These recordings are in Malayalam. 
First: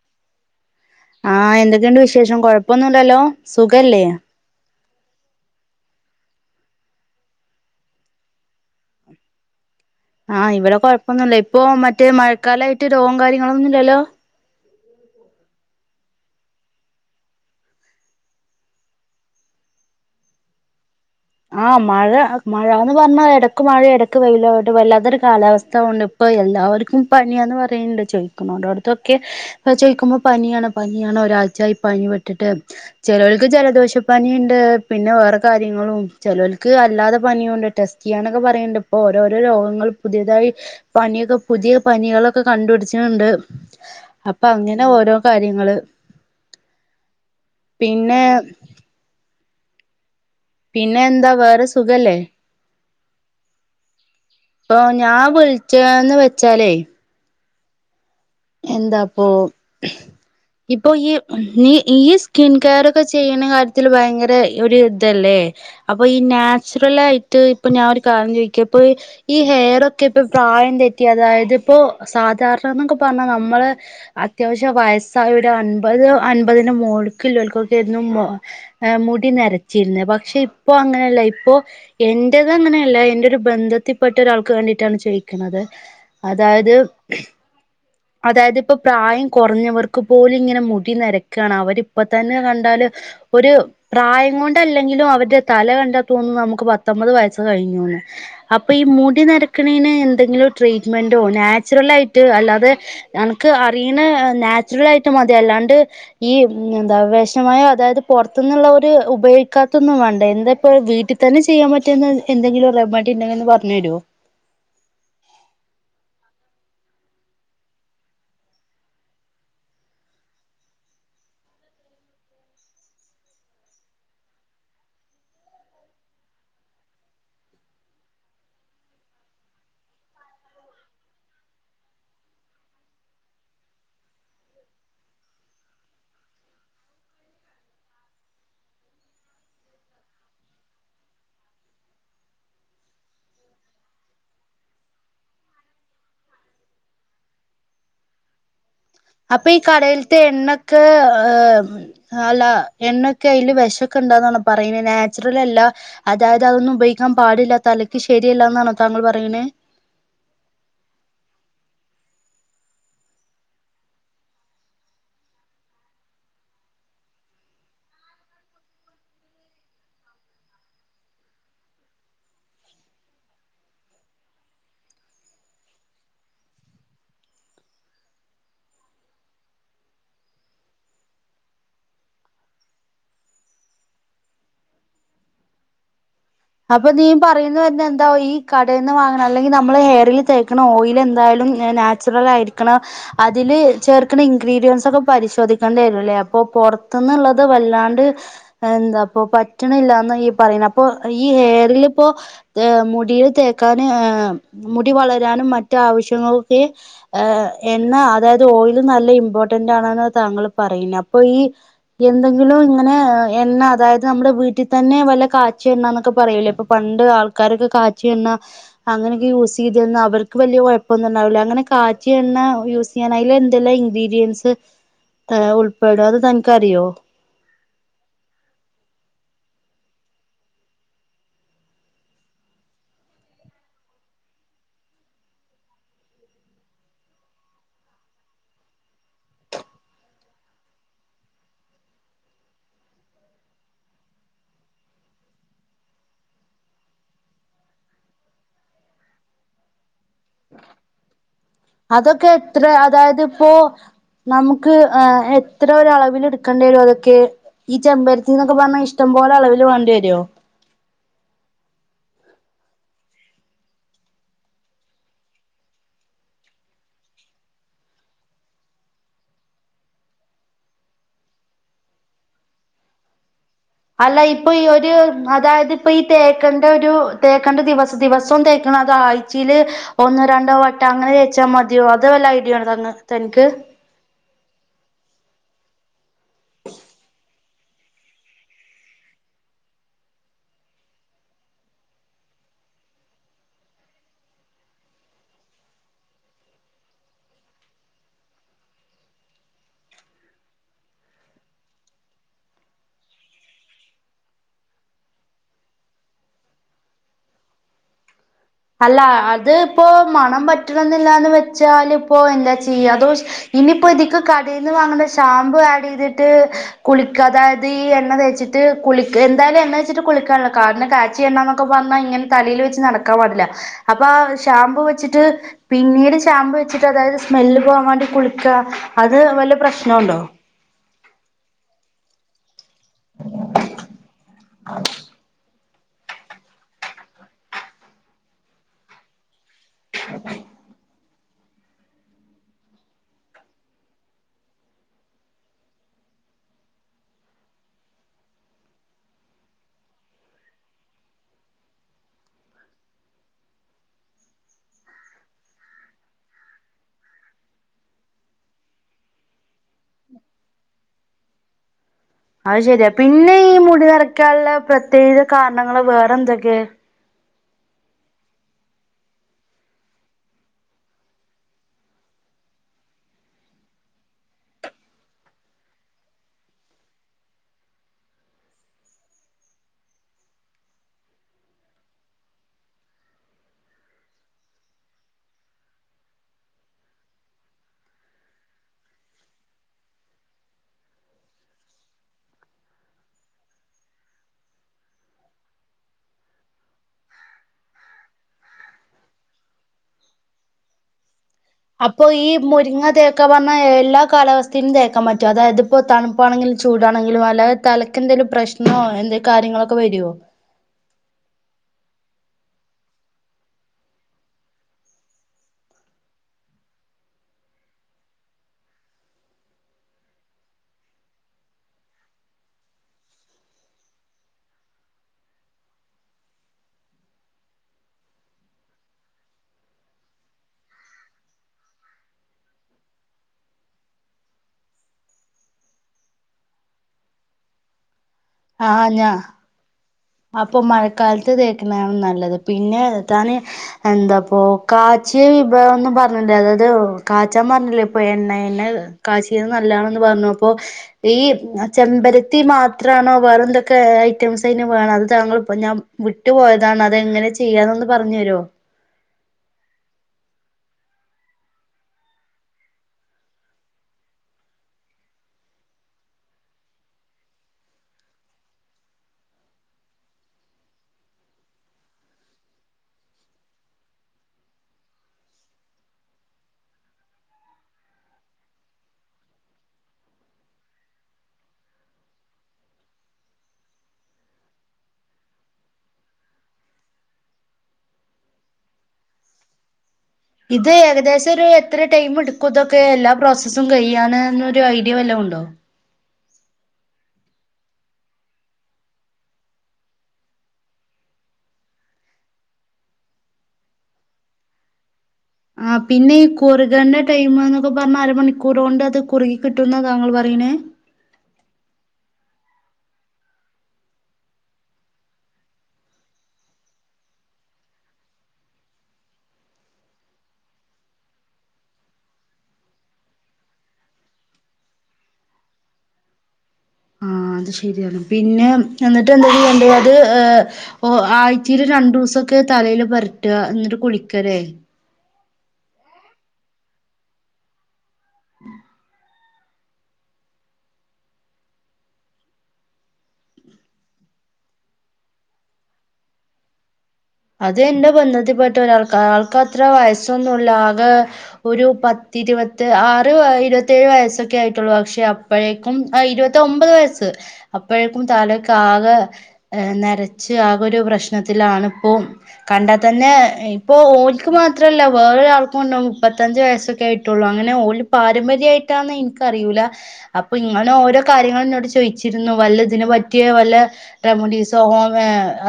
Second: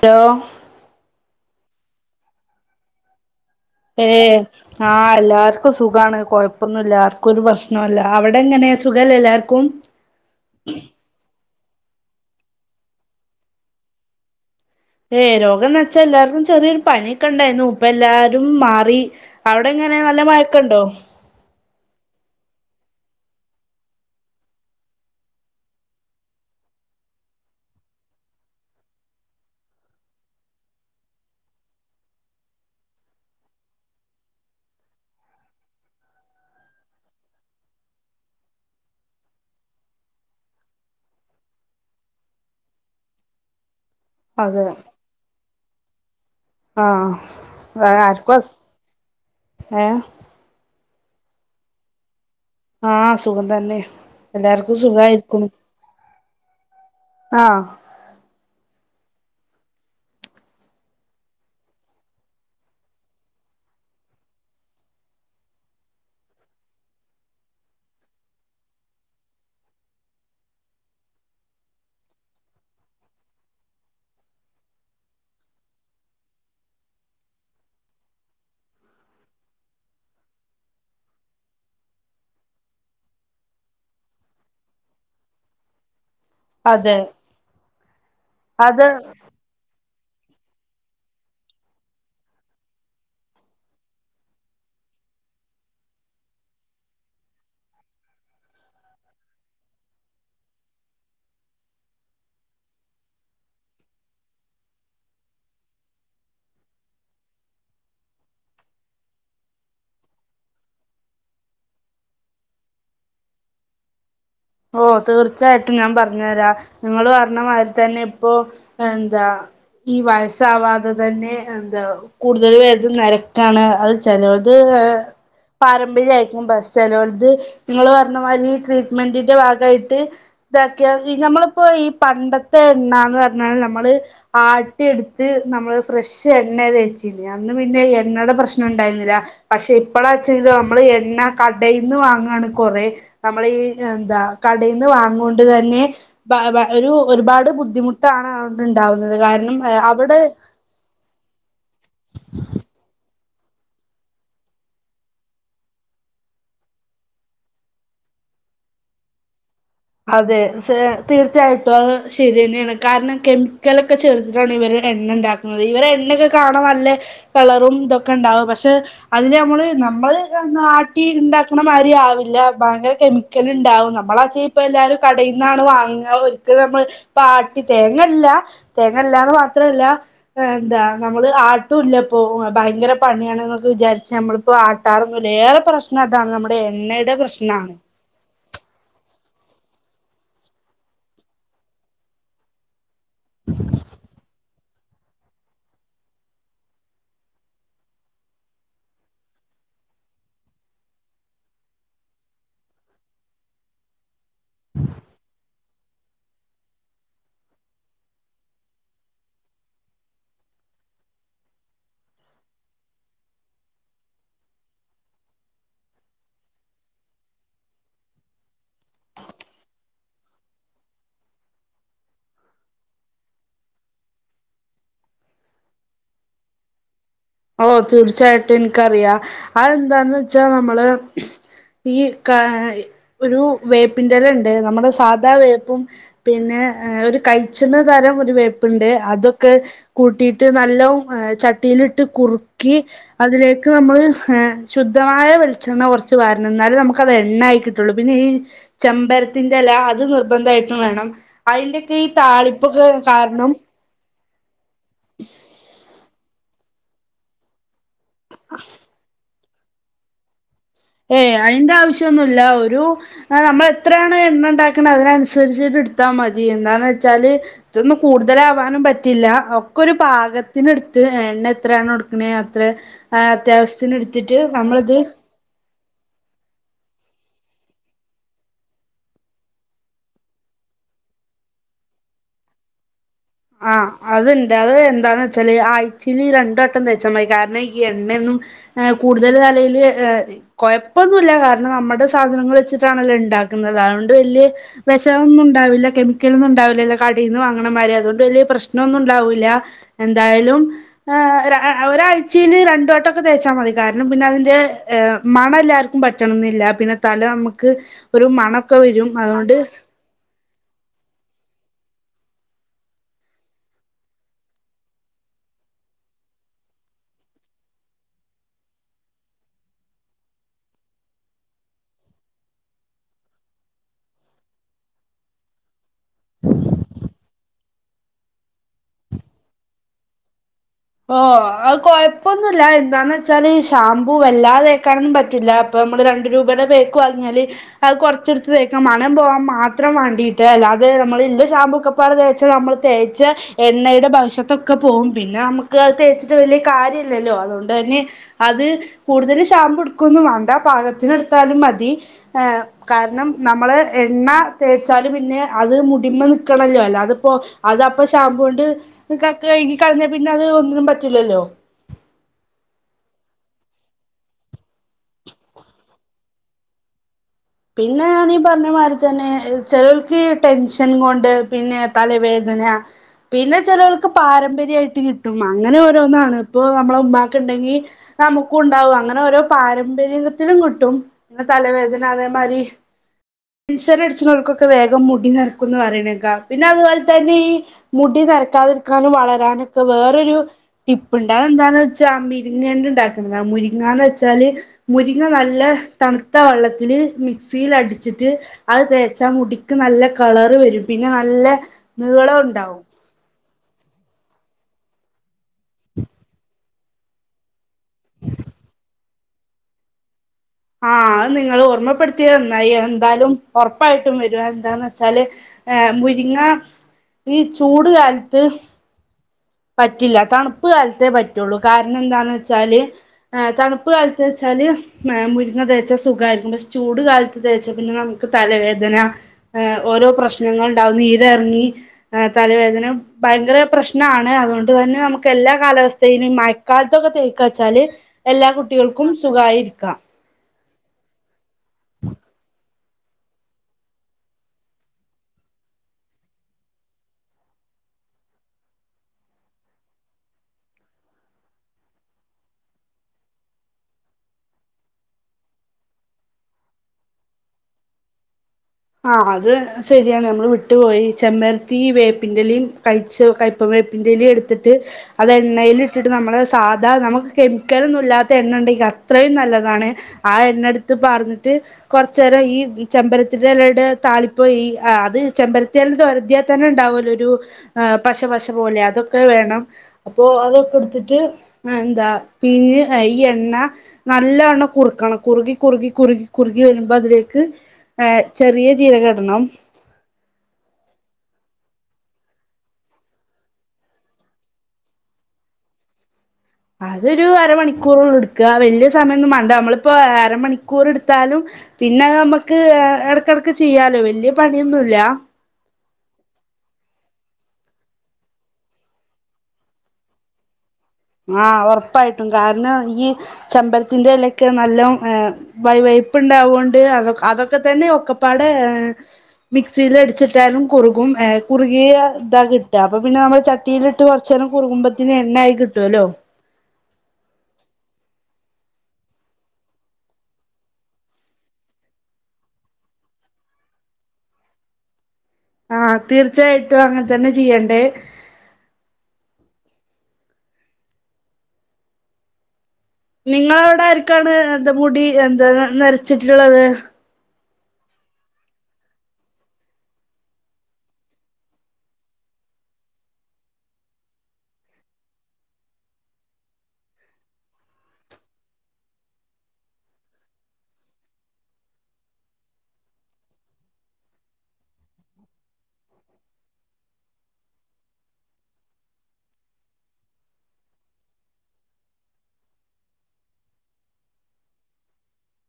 ഹലോ ആഹ് എന്തെക്കേണ്ട് വിശേഷം കൊഴപ്പൊന്നുംല്ലല്ലോ ഏഹ് ആഹ് എല്ലാര്ക്കും സുഖാണ് കൊഴപ്പൊന്നുല്ലാ ആർക്കൊരു പ്രശ്നാേല്ലാ അവിടെങ്ങെനേ സുഖെല്ലെ എല്ലാര് ക്കും ആഹ് ഇവിടെ കൊഴപ്പൊന്നുല്ല ഇപ്പൊ മറ്റേ മഴക്കാലായിട്ട് രോഗും കാര്യങ്ങളൊന്നുല്ലല്ലോ ഏഹ് രോഗംന്നെച്ചാ എല്ലാർക്കും ചെറിയൊരു പന്യൊക്കെണ്ടായ്ര്ന്നു പ്പം എല്ലാരും മാറി അവ്ടെങ്ങെനെ നല്ല മയാെക്കെണ്ടോ ആഹ് മഴ മഴാന്ന് പർഞ്ഞാ എടെക്ക് മഴിം എടെക്ക് വെയ്ലു ആയ്ട്ട് വല്ലാത്തൊരു കാലാവസ്ഥ ഉണ്ട് ഇപ്പം എല്ലാവര്ക്കും പനിയാന്ന് പറയ്ണ്ട് ചൊയ്ക്കുന്നോലാേട്ത്തൊക്കെ ഇപ്പ ചോയ്ക്കുമ്പ പനിയാണ് പനിയാണ് ഒരായ്ച്ചായ് പനി പെട്ടിട്ട് ചെലോൽക്ക് ജലദോഷ പനീണ്ട് പിന്നെ വേറെ കാര്യങ്ങളും ചെലോൽക്ക് അല്ലാതെ പനിയൂണ്ട് ടെസ്റ്റെയ്യാനൊക്കെ പറയ്ണ്ട്പ്പാെ ഓരോരോ രോഗങ്ങൾ പുത്‌യതായി പന്യൊക്കെ പുതിയ പനികളൊക്കെ കണ്ടുട്ച്ച്ണ്‌ണ്ട് അപ്പ അതെ അങ്ങെനെ ഓരോ കാര്യങ്ങെള് ആഹ് വേറെ ആര്ക്കു അസ് ഏഹ് പിന്നെ എന്താ വേറെ സുഖല്ലേ ആഹ് സുഖം തന്നെ പ്പോ എല്ലാർക്കും ഞാം സുഖായിരിക്കുണു വിൾച്ചാന്ന് വെച്ചാലേ ആഹ് എന്താപ്പാേ ഇപ്പാെ ഇയ്യ് നീ ഇയ്യ് സ്കിൻ കെയറൊക്കെ ചെയ്യ്ണ കാര്ത്ത്ല് ഭയങ്കര ഒര് തല്ലേ അപ്പൊ ഈ നാച്ചുറലായിട്ട് ഇപ്പ ഞാ ഒരു കാര്യം ചോയ്ക്കാ ഇപ്പ ഇ ഈ ഹെയറൊക്കെ ഇപ്പം പ്രായം തെറ്റി അതായെത് ഇപ്പോ സാധാര്ണാന്നൊക്കെ പർഞ്ഞാ നമ്മെള് അത്യാവ്ശ്യം വയസ്സായ ഒരൻപത് അൻപതിന്റെ മോള്ക്ക്ല്ലോല്ക്കൊക്കേര്ന്നു മാെ ഏഹ് മുടി നെരച്ചീര്ന്ന് പക്ഷെ ഇപ്പാെ അങ്ങനെല്ല ഇപ്പോ എന്റെത് അങ്ങനെയെല്ലാ എന്റൊരു ബന്ധത്തിപെട്ട ഒരാൾക്ക് വേണ്ടീട്ടാണ് ചോയ്ക്ക്ണെത് അതായെത് അതെ അതായെത് ഇപ്പൊ അത് പ്രായം കാെറഞ്ഞവർക്ക് പോലും ഇങ്ങെനെ മുടി നെര്ക്കാണ് അവര് ഇപ്പ തന്നെ കണ്ടാല് ഒരു പ്രായം കൊണ്ടല്ലെങ്കിലും അവര്ടെ തല കണ്ടാ താേന്നും നമുക്ക് പത്തമ്പത് വയസ്സ് കഴിഞ്ഞൂന്ന് അപ്പ ഈ മുടി നരക്ക്ണേന് എന്തെങ്കിലും ട്രീറ്റ്മെന്റോ നാച്ചുറലായിട്ട് അല്ലാതെ അൻക്ക് അറീണേ നാച്ചുറലായ്ട്ട് മതി അല്ലാണ്ട് ഈ എന്താ വെഷമയോ അതായെത് പാെർത്ത്ന്ന്ള്ള ഒര് ഉപയോയ്ക്കാത്തൊന്നും വേണ്ട എന്താ ഇപ്പോ വീട്ടി തന്നെ ചെയ്യാം പറ്റ്യ ന്ന എന്തെങ്കിലും റെമെഡിണ്ടെങ്കാെന്ന് പർഞ്ഞെര്വോ ഓഹ് തീർച്ചയായ്ട്ടും ഞാൻ പർഞ്ഞ് തരാ നിങ്ങെള് പർഞ്ഞമായ്രി തന്നെ ഇപ്പൊ എന്താ ഈ വയസ്സാവാതെ തന്നെ എന്താ കൂട്തല് പേര്തും നെരെക്കാണ് അത് ചെലാേൽത് ഏഹ് പാരമ്പര്യായ്ര്ക്കും ബസ് പെലോൽത് നിങ്ങെള് പർഞ്ഞ മായ്‌രി ട്രീറ്റ്മെന്റിന്റെ ഭാഗായ്ട്ട് [unintelligible] നമ്മള്പ്പോ ഈ പണ്ടത്തെ ണ്ണാന്ന് പർഞ്ഞാല് നമ്മെള് ആട്ടി ഇട്ത്ത് നമ്മെള് ഫ്രഷ് എണ്ണേ തേച്ചീനെ അന്ന് പിന്നെ എണ്ണേടെ പ്രശ്നംണ്ടായ്ര്ന്നില്ലാ. പക്ഷെ ഇപ്പഴാച്ചാല് നമ്മള് എണ്ണ കടയിൽ നിന്ന് വാങ്ങാണ് കൊറെ നമ്മളീ- കടയിൽന്ന് വാങ്ങൊണ്ട് തന്നെ ഒരു ഒരുപാട് ബുദ്ധിമുട്ട്- താണ് അവടെ ഉണ്ടാവുന്നത് അപ്പൊ കാരണം ഈ അവിടെ കടയിലത്തെ [unintelligible] അല്ല എണ്ണൊക്കെ അതില് വിഷമൊക്കെ ഇണ്ടാന്നാണ് പറയുന്നത് നാച്ചുറലല്ല അതായത് അതൊന്നും ഉപയോഗിക്കാൻ പാടില്ല തലയ്ക്ക് ശരിയല്ലാന്നാണോ താങ്കൾ പറയണേ അതെ തീർച്ചയായിട്ടും അത് ശരി തന്നെയാണ് കാരണം കെമിക്കലൊക്കെ ചേർത്തിട്ടാണ് ഇവര് എണ്ണ ഉണ്ടാക്ക ഇവരെ എണ്ണയൊക്കെ കാണാൻ നല്ല കളറും ഇതൊക്കെ ഉണ്ടാവും പക്ഷെ അതില് നമ്മള് നമ്മള് തന്നാട്ടി ഉണ്ടാക്കണമാരി ആവില്ല ഭയങ്കര കെമി ക്കല് ഉണ്ടാവും നമ്മളാ- ഇപ്പ എല്ലാരും കടയിൽന്നാണ് വാങ്ങ ഒരിക്കലും നമ്മള് ഇപ്പാട്ടി തേങ്ങല്ല തേങ്ങല്ലാന്ന് മാത്രല്ല എന്താ നമ്മള് ആട്ടൂല്ലയിപ്പോ ഭയങ്കര പണിയാണെന്നൊക്കെ വിചാരിച്ച് നമ്മളിപ്പോ ആ ട്ടാറൊന്നുല്ല ഏറെ പ്രശ്നം ഇതാണ് നമ്മ അപ്പൊ നീൻ പറയുന്ന വര എന്താ ഈ കടയിൽ നിന്ന് വാങ്ങണ അല്ലെങ്കിൽ നമ്മള് ഹെയറിൽ തേക്കണ ഓയിൽ എന്തായാലും നാച്ചുറലായിരിക്ക് ല്ല അതില് ചേർക്കണ- ഇൻഗ്രീഡിയൻസ് ഒക്കെ പരിശോധിക്കേണ്ടി വരൂല്ലേ അപ്പൊ പുറത്തുന്നുള്ളള്ളത് വല്ലാണ്ട്- എന്താ അപ്പൊ പറ്റണില്ലന്നി പറയണ അപ്പൊ ഈ ഹെയറിലിപ്പോ ഏ മുടിയിൽ തേക്കന് ഏ മുടി വളരാനും മറ്റു ആവശ്യങ്ങൾക്കെ- ഏ എണ്ണ അതായത് ഓയില് നല്ല ഇമ്പോർട്ടന്റാണെന്നാ താങ്കൾ പറയുന്ന അപ്പൊ ഈ- എന്തെങ്കിലും ഇങ്ങനെ എണ്ണ അതായത് നമ്മുടെ വീട്ടിൽ തന്നെ വല്ല കാ ച്ചി എണ്ണന്നൊക്കെ പറയൂലേ ഇപ്പൊ പണ്ട് ആൾക്കാരൊക്കെ കാച്ചി എണ്ണ അങ്ങനെയൊക്കെ യൂസ് ചെയ്തിര്ന്ന അവർക്ക് വലിയ കുഴപ്പമൊന്നും ഉണ്ടാവില്ല അങ്ങനെ കാച്ചിയെണ്ണ യൂസ്- അതിലെന്തെല്ലാം ഇൻഗ്രീഡിയൻസ് ഉൾപ്പെടും അത് തനിക്ക്റിയോ ഓ തീർച്ചയായിട്ടും എനിക്കറിയാം അതെന്താന്ന് വെച്ചാ നമ്മള് ഈ ക ഒരു വേപ്പിൻ്റെല ഉണ്ടായിര്ന്നു നമ്മുടെ സാധാ വേപ്പും- പിന്നെ ഒരു കൈച്ചിന്ന തരം ഒരു വേപ്പുണ്ട് അതൊക്കെ- കൂട്ടിയിട്ട് നല്ല ചട്ടിയിലിട്ട് കുറുക്കി അതിലേക്ക് നമ്മള് ശുദ്ധമായ വെളിച്ചെണ്ണ കുറച്ച് വരണം എന്നാലെ നമുക്ക് അത് എണ്ണയായി കിട്ടു- ള്ളു പിന്നെ ഈ ചെമ്പരത്തിന്റെല അത് നിർബന്ധമായിട്ടും വേണം അതിന്റെയൊക്കെ ഈ അതൊക്കെ എത്ര താളിപ്പൊക്കെ അതായത് ഇപ്പോ കാരണം നമുക്ക് എത്ര ഒരളവിൽ എടുക്കേണ്ടി വരോ അതൊക്കെ- ഈ ചെമ്പരത്തിന്നൊക്കെ പറഞ്ഞാൽ ഇഷ്ടംപോലെ അളവിൽ വണ്ടി വരുമോ ഏയ് അതിന്റെ ആവശ്യൊന്നുമില്ല ഒരു- ആ നമ്മൾ എത്രയാണൊ എണ്ണ ഉണ്ടാക്കണെ അതിനനുസരിച്ചിട്ട് എടുത്താൽ മതി എന്താന്ന് വെച്ചാല് ഇതൊന്നും കൂടുതലാവാനും പറ്റില്ല ഒക്കെ ഒരു പാകത്തിനടുത്ത് എണ്ണ എത്രയാണ് എടുക്കണ അത്ര- ആ അല്ല അത്യാവശ്യത്തിനെടുത്തിട്ട് ഇപ്പൊ ഈ ഒരു നമ്മളത് അതായത് ഇപ്പോ ഈ തേക്കണ്ട ഒരു തേക്കേണ്ട ദിവസം ദിവസവും തേക്കണൊ അതോ ആഴ്ചയില് ഒന്നോ രണ്ടോ വട്ടം അങ്ങനെ തേയ്ച്ചാ മതിയോ അത് വല്ല ഐഡിയ ഒണ്ടോ തനിക്ക്. ആഹ് അത് ഇണ്ട് അത് എന്താന്ന് വെച്ചാല് ആഴ്ചയില് രണ്ട് വട്ടം തേച്ചാ മതി കാര്ണം ഈ എണ്ണെയൊന്നും. ആ കൂടുതൽ തലേല് കൊഴപ്പൊന്നുല്ല കാര്ണം നമ്മെടെ സാധനങ്ങൾ വെച്ചിട്ടാണല്ലോ ഇണ്ടാക്കുന്നത് അതോണ്ട് വെല്യ വിഷമൊന്നുണ്ടാവില്ല കെമിക്കലൊന്നും ഉണ്ടാവിലല്ലൊ കടേന്ന് വാങ്ങ്ണ മായ്രി അതുകൊണ്ട് വെല്യ പ്രശ്നം ഒന്നും ഉണ്ടാവൂല്ല എന്തായാലും ആഹ് ഒരാഴ്ചേല് രണ്ട് വട്ട ഒക്കെ തേച്ചാ മതി കാരണം പിന്നെ അതിന്റെ മണ എല്ലാർക് പറ്റണം ന്നില്ല പിന്നെ തല നമക്ക് ഒരു മണം അല്ല അത് ഇപ്പോ മണം പറ്റണം എന്നില്ലാന്നെ വെച്ചാല് ഇപ്പോ എന്നാ ചെയ്യ അതോ ഇനിയിപ്പോ ഇതിക്ക് കടേന്ന് വാങ്ങ്ണ ഷാമ്പൂ ആഡ് ചെയ്തിട്ട് കുളിക്ക അതായത് ഈ എണ്ണ തേച്ചിട്ട് കുളിക് എന്തായാലും എണ്ണ തേച്ചിട്ട് കുളിക്കാനല്ലോ കാര്ണം കാ ച്ചയണ്ടന്നൊക്കെ പറ്ന്ന ഇങ്ങനെ തലേല് വെച്ച് നടക്കാൻ പാടില്ല. അപ്പൊ ഷാമ്പൂ വെച്ചിട്ട് പിന്നീട് ഷാമ്പ് വെച്ചിട്ട് അതായത് സ്മെല്ല് പോകാൻ വേണ്ടി കുളിക്ക അത് വല്ല പ്രശ്ന ഉണ്ടോ ഓഹ് അത് കൊഴപ്പൊന്നുല്ല എന്താന്ന് വെച്ചാല് ഈ ഷാമ്പൂ വല്ലാതേക്കാനൊന്നും പറ്റൂല അപ്പ മ്മള് രണ്ട് രൂപയുടെ പേക്ക് വാങ്ങ്യായാല് അത് കൊറച്ചെടുത്ത് തേക്കും മണം പോവാൻ മാത് ത്രം വാണ്ടീട്ട് അല്ലാത് നമ്മള് ഇല്ല ഷാമ്പൂ ഒക്കപ്പാടെ തേച്ച നമ്മള് തേച്ച എണ്ണയുടെ ഭവിശ്യത്തൊക്കെ പോവും പിന്നെ നമുക്ക് തേച്ചിട്ട് വല്യ കാര്യല്ലല്ലോ അതോണ്ടെ ന്നെ അത് കൂടുതല് ഷാമ്പ് ഇടുക്കൊന്നും വേണ്ട പാകത്തിന് ഇടുത്താലും മതി ഏഹ്. കാരണം നമ്മള് എണ്ണ തേച്ചാല് പിന്നെ അത് മുടിമെ നിക്കണല്ലോ അല്ലാതെ ഇപ്പോ. അത് അപ്പൊ ഷാമ്പൂ കൊണ്ട് കഴികി കളഞ്ഞാ പിന്നെ അത് ഒന്നിനും പറ്റൂലല്ലോ അത് ശെരിയാ പിന്നെ ഈ മുടി നറയ്ക്കാനുള്ള പ്രത്യേക കാരണങ്ങള് വേറെ എന്തൊക്കെ പിന്നെ ഞാനീ പറഞ്ഞ മായിരി തന്നെ ചെലൊൽക്ക് ടെൻഷൻ കൊണ്ട് പിന്നെ തലവേദന പിന്നെ ചെലോൾക്ക് പാരമ്പര്യ ആയിട്ട് കിട്ടും. അങ്ങനെ ഓരോന്നാണ് ഇപ്പൊ നമ്മളെ ഉമ്മാക്ക് ഇണ്ടെങ്കി നമുക്കു ഉണ്ടാവും. അങ്ങനെ ഓരോ പാരമ്പര്യത്തിലും കിട്ടും തലവേദന അതേ മാരി ടെൻഷൻ അടിച്ച് ണോൽക്കൊക്കെ വേഗം മുടി നെരക്കുംന്ന് പറയണേക്കാ പിന്നെ അതുപോലെ തന്നെ ഈ മുടി നെരക്കാതിരിക്കാനും വളരാനൊക്കെ വേറൊരു ടിപ്പുണ്ട്. അത് എന്താന്ന് വെച്ചാ ആ മിരിങ്ങെണ്ട് ഉണ്ടാക്ക്ണത ആ മുരിങ്ങാന്ന് വെച്ചാല് മുരിങ്ങ നല്ല തണ്ത്ത വള്ളത്തില് മിക്സിൽ അടിച്ചിട്ട് അത് തേച്ചാ മുടിക്ക് നല്ല കളറ് വെരും പിന്നെ നല്ല അപ്പൊ ഈ നീളം ഉണ്ടാവും മുരിങ്ങതേ ക്കെ പറഞ്ഞാ എല്ലാ കാലാവസ്ഥയിലും തേക്കാൻ പറ്റും അതായത്‌ ഇപ്പോ തണുപ്പാണെങ്കിലു ചൂടാണെങ്കിലും അല്ലാതെ തല എന്തേലും പ്രശ്നോ എന്തെ കാര്യങ്ങളൊക്കെ വെരോ ആഹ് അത് നിങ്ങള് ഓർമ്മപ്പെടുത്തിയത് നന്നായി എന്താലും ഉറപ്പായിട്ടും വരും എന്താന്ന് വച്ചാല് ഏഹ് മുരിങ്ങ ഈ ചൂട് കാലത്ത് പറ്റില്ല തണുപ്പ് കാലത്തേ പറ്റൊള്ളൂ കാരണം എന്താന്ന് വെച്ചാല് ഏഹ് തണുപ്പ് കാലത്ത് വെച്ചാല് മുരിങ്ങ തേച്ചാ സുഖായിരിക്കും. പക്ഷെ ചൂട് കാലത്ത് തേച്ച പിന്നെ നമുക്ക് തലവേദന ഓരോ പ്രശ്നങ്ങള് ഇണ്ടാവും. നീരറങ്ങി തലവേദന ഭയങ്കെര പ്രശ്നാണ്. അതുകൊണ്ട് തന്നെ നമുക്ക് എല്ലാ കാലാവസ്ഥയിലും ഈ മയക്കാലത്തൊക്കെ തേക്ക ച്ചാല് എല്ലാ ആഹ് കുട്ടികൾക്കും ഞാ സുഖായിര്‌ക്കാം അപ്പൊ മഴക്കാലത്ത് തേക്ക്ന്ന ആണ് നല്ലത് പിന്നെ താന് എന്താപ്പൊ കാച്ചിയ വിഭവം ന്നും പറ്ഞ്ഞ്ണ്ട് അതായത് കാച്ചാൻ പറഞ്ഞില്ലെ ഇപ്പൊ എണ്ണെൽ കാചീത് നല്ലാണ്ന്ന് പറ്ഞപ്പോ ഈ ചെമ്പരത്തി മാത്ര ആണോ വേറെ എന്തൊക്കെ ഐറ്റംസ് അ വേണം അത് താങ്കള ഇപ്പ ഞാൻ വിട്ടു പോയതാണ് അതെങ്ങെനെ ചെയ്യാന്നന്നു പറഞ്ഞരോ. ആഹ് അത് ശെരിയാണ് നമ്മള് വിട്ടു പോയി ചെമ്മരത്തി ഈ വേപ്പിൻ്റെലിം കഴിച്ച കയ്പ്പ വേപ്പിൻ്റെലിം എടുത്തിട്ട് അത് എണ്ണയില് ഇട്ടിട്ട് നമ്മള് സാധാ നമുക്ക് കെമിക്കലൊന്നും ഇല്ലാത്ത എണ്ണ ഇണ്ടെങ്കി അത്രയും നല്ലതാണ് ആഹ് എണ്ണടുത്ത് പാർന്നിട്ട് കുറച്ച നേരം ഈ ചെമ്പരത്തി തിരിതലേടെ താളിപ്പ് ഈ ആഹ് അത് ചെമ്പരത്തിയൽ ഒരതിയാൽ തന്നെ ഉണ്ടാവല്ലോ ഒരു ആഹ് പശവശ പോലെ അതൊക്കെ വേണം അപ്പൊ അതൊക്കെ എടുത്തിട്ട് എന്താ പീഞ്ഞ് ഈ എണ്ണ നല്ല വണ്ണം കുറുക്കണം കുറുകി കുറുകി കുറുകി കുറുകി വരുമ്പോ അതിലേക്ക് ഏഹ് ചെറിയ ജീരകടണം ഇത് ഏകദേശ ഒരു എത്ര ടൈം എടുക്കും ഇതൊക്കെ എല്ലാ പ്രോസസ്സും കയ്യാന് എന്ന ഒരു ഐഡിയ വല്ല ഉണ്ടോ അതൊരു അരമണിക്കൂറുള്ളൂ എടുക്ക വല്യ സമയോന്നും മാണ്ട നമ്മളിപ്പോ അരമണിക്കൂറെടുത്താലും പിന്നെ നമ്മക്ക് ഇടക്കിടക്ക് ചെയ്യാലോ വല്യ പണിയൊന്നുല്ല ആഹ് പിന്നെ ഈ കുറുകന്റെ ടൈം എന്നൊക്കെ പറഞ്ഞ അരമണിക്കൂർ കൊണ്ട് അത് കുറുകി കിട്ടുന്ന താങ്കൾ പറയണേ ആഹ് ഉറപ്പായിട്ടും കാരണം ഈ ചെമ്പരതീന്റെലൊക്കെ നല്ല വൈ വൈപ്പ ഉണ്ടാവോണ്ട് അതൊ അതൊക്കെ തന്നെ ഒക്ക പാടെ ഏഹ് മിക്സില് അടിച്ചിട്ടാലും കുറുകും ഏഹ് കുറുകിയ ഇതാ കിട്ട അപ്പൊ പിന്നെ നമ്മൾ ച തീയിലിട്ട് കുറച്ചേരം കുറുകുബ്ത്തിന് എണ്ണയായി കിട്ടോല്ലോ ആഹ് അത് ശരിയാണ് പിന്നെ എന്നിട്ട് എന്ത ചെയ്യേണ്ട അത് ഏഹ് ഓ ആഴ്ചേല് രണ്ടുസൊക്കെ തലയില് പേരറ്റ എന്നിട്ട് കുളിക്കലേ ആഹ് തീർച്ചയായിട്ടും അങ്ങനെ തന്നെ ചെയ്യണ്ടേ ഉം നിങ്ങളവിടെ ആരിക്കാണ് എന്താ മുടി എന്താ നരച്ചിട്ട്ള്ളത് അത് എന്റെ ബന്ധത്തിപ്പെട്ട ഒരാൾക്കാ ആൾക്ക് അത്ര വയസ്സൊന്നുല്ല ആകെ ഒരു പത്തി ഇരുപത്തി ആറ് ഇരുവത്തേഴ് വയസ്സൊക്കെ ആയിട്ടുള്ളൂ പക്ഷെ അ അപ്പോഴേക്കും ആ ഇരുപത്തി ഒമ്പത് വയസ്സ് അപ്പോഴേക്കും തലക്കെ ആകെ നരച്ച് ആകൊ ഒരു പ്രശ്നത്തിലാണ് [inaudible] കണ്ടാ തന്നെ ഇപ്പൊ ഓൽ ക്ക് മാത്രല്ല വേറൊരാൾക്കു ഉണ്ട് മുപ്പത്തഞ്ച് വയസ്സോക്കെ ആയിട്ടുള്ളൂ അങ്ങനെ ഓൽ പാരമ്പര്യായിട്ടാന്ന് എനിക്കറിയൂല അപ്പൊ ഇങ്ങനെ ഓരോ കാര്യങ്ങളു എന്നോട് ചോയിച്ചിരുന്നു വല്ല ഇതിന് പറ്റിയ വല്ല റെമഡീസോ ഹോം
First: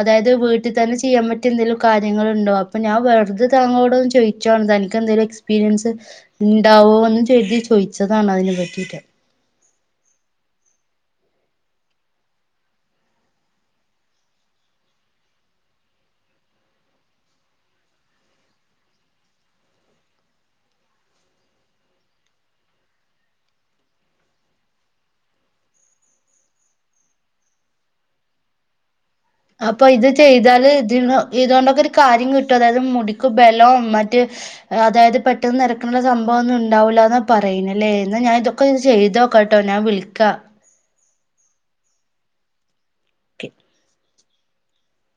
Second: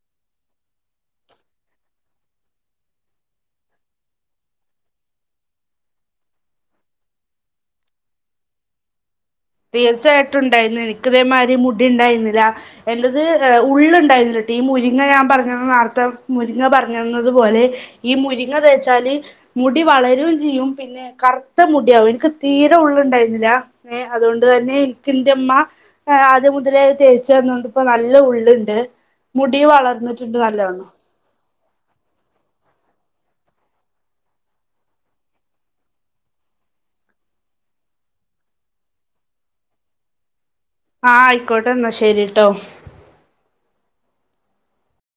അതായത് വീട്ടി തന്നെ ചെ ചെയ്യാൻ പറ്റിയഎന്തേലും കാര്യങ്ങളുണ്ടോ അപ്പോ ഞാൻ വെറുതെ താങ്കളോട് ഒന്ന് ചോയ്ച്ചാണ് തനിക്ക് എന്തെലു എക്സ്പീരിയൻസ് ഉണ്ടാവോ എന്ന് ചെയ്തി ചോദിച്ചതാണ് അതിനെ പറ്റിട്ട് തീർച്ചയായിട്ടുണ്ടായിരുന്നു എനിക്ക് ഇതേമാതിരി മുടി ഉണ്ടായിരുന്നില്ല എന്റത് ഉള്ള്. ഉണ്ടായിരുന്നില്ലട്ട ഈ മുരിങ്ങ ഞാൻ പറഞ്ഞ നേരത്ത മുരിങ്ങ പറഞ്ഞതു പോലെ ഈ മുരിങ്ങ തേച്ചാല് മുടി വളരും ചെയ്യും പിന്നെ കറുത്ത മുടിയാവും എനിക്ക് തീരെ ഉള്ള് ഉണ്ടായിരുന്നില്ല അതോണ്ട് തന്നെ ഇനിക്കിന്റുമ്മ ആഹ് അദ്യം മുതലേ തേച്ച് തന്നോണ്ട് ഇപ്പ നല്ല ഉള്ളുണ്ട് മുടി അപ്പൊ ഇത് വളർന്നിട്ടുണ്ട് ചെയ്താല് നല്ലോണം ഇത്ന് ഇതുകൊണ്ടൊക്കെ ഒരു കാര്യം കിട്ടും അതായത് മുടിക്ക് ബലം മറ്റ് അതായത് പെട്ടെന്ന് നരക്കണ സംഭവ ഒന്നും ഉണ്ടാവില്ലന്ന പറയുന്നല്ലേ എന്നാ ഞാൻ ഇത് ഒക്കെ ഇത് ചെയ്തോക്കട്ടേ ഞാൻ വിളിക്കാ ആഹ് ആയിക്കോട്ടെ എന്നാ ശരിട്ടോ ഒക്കെ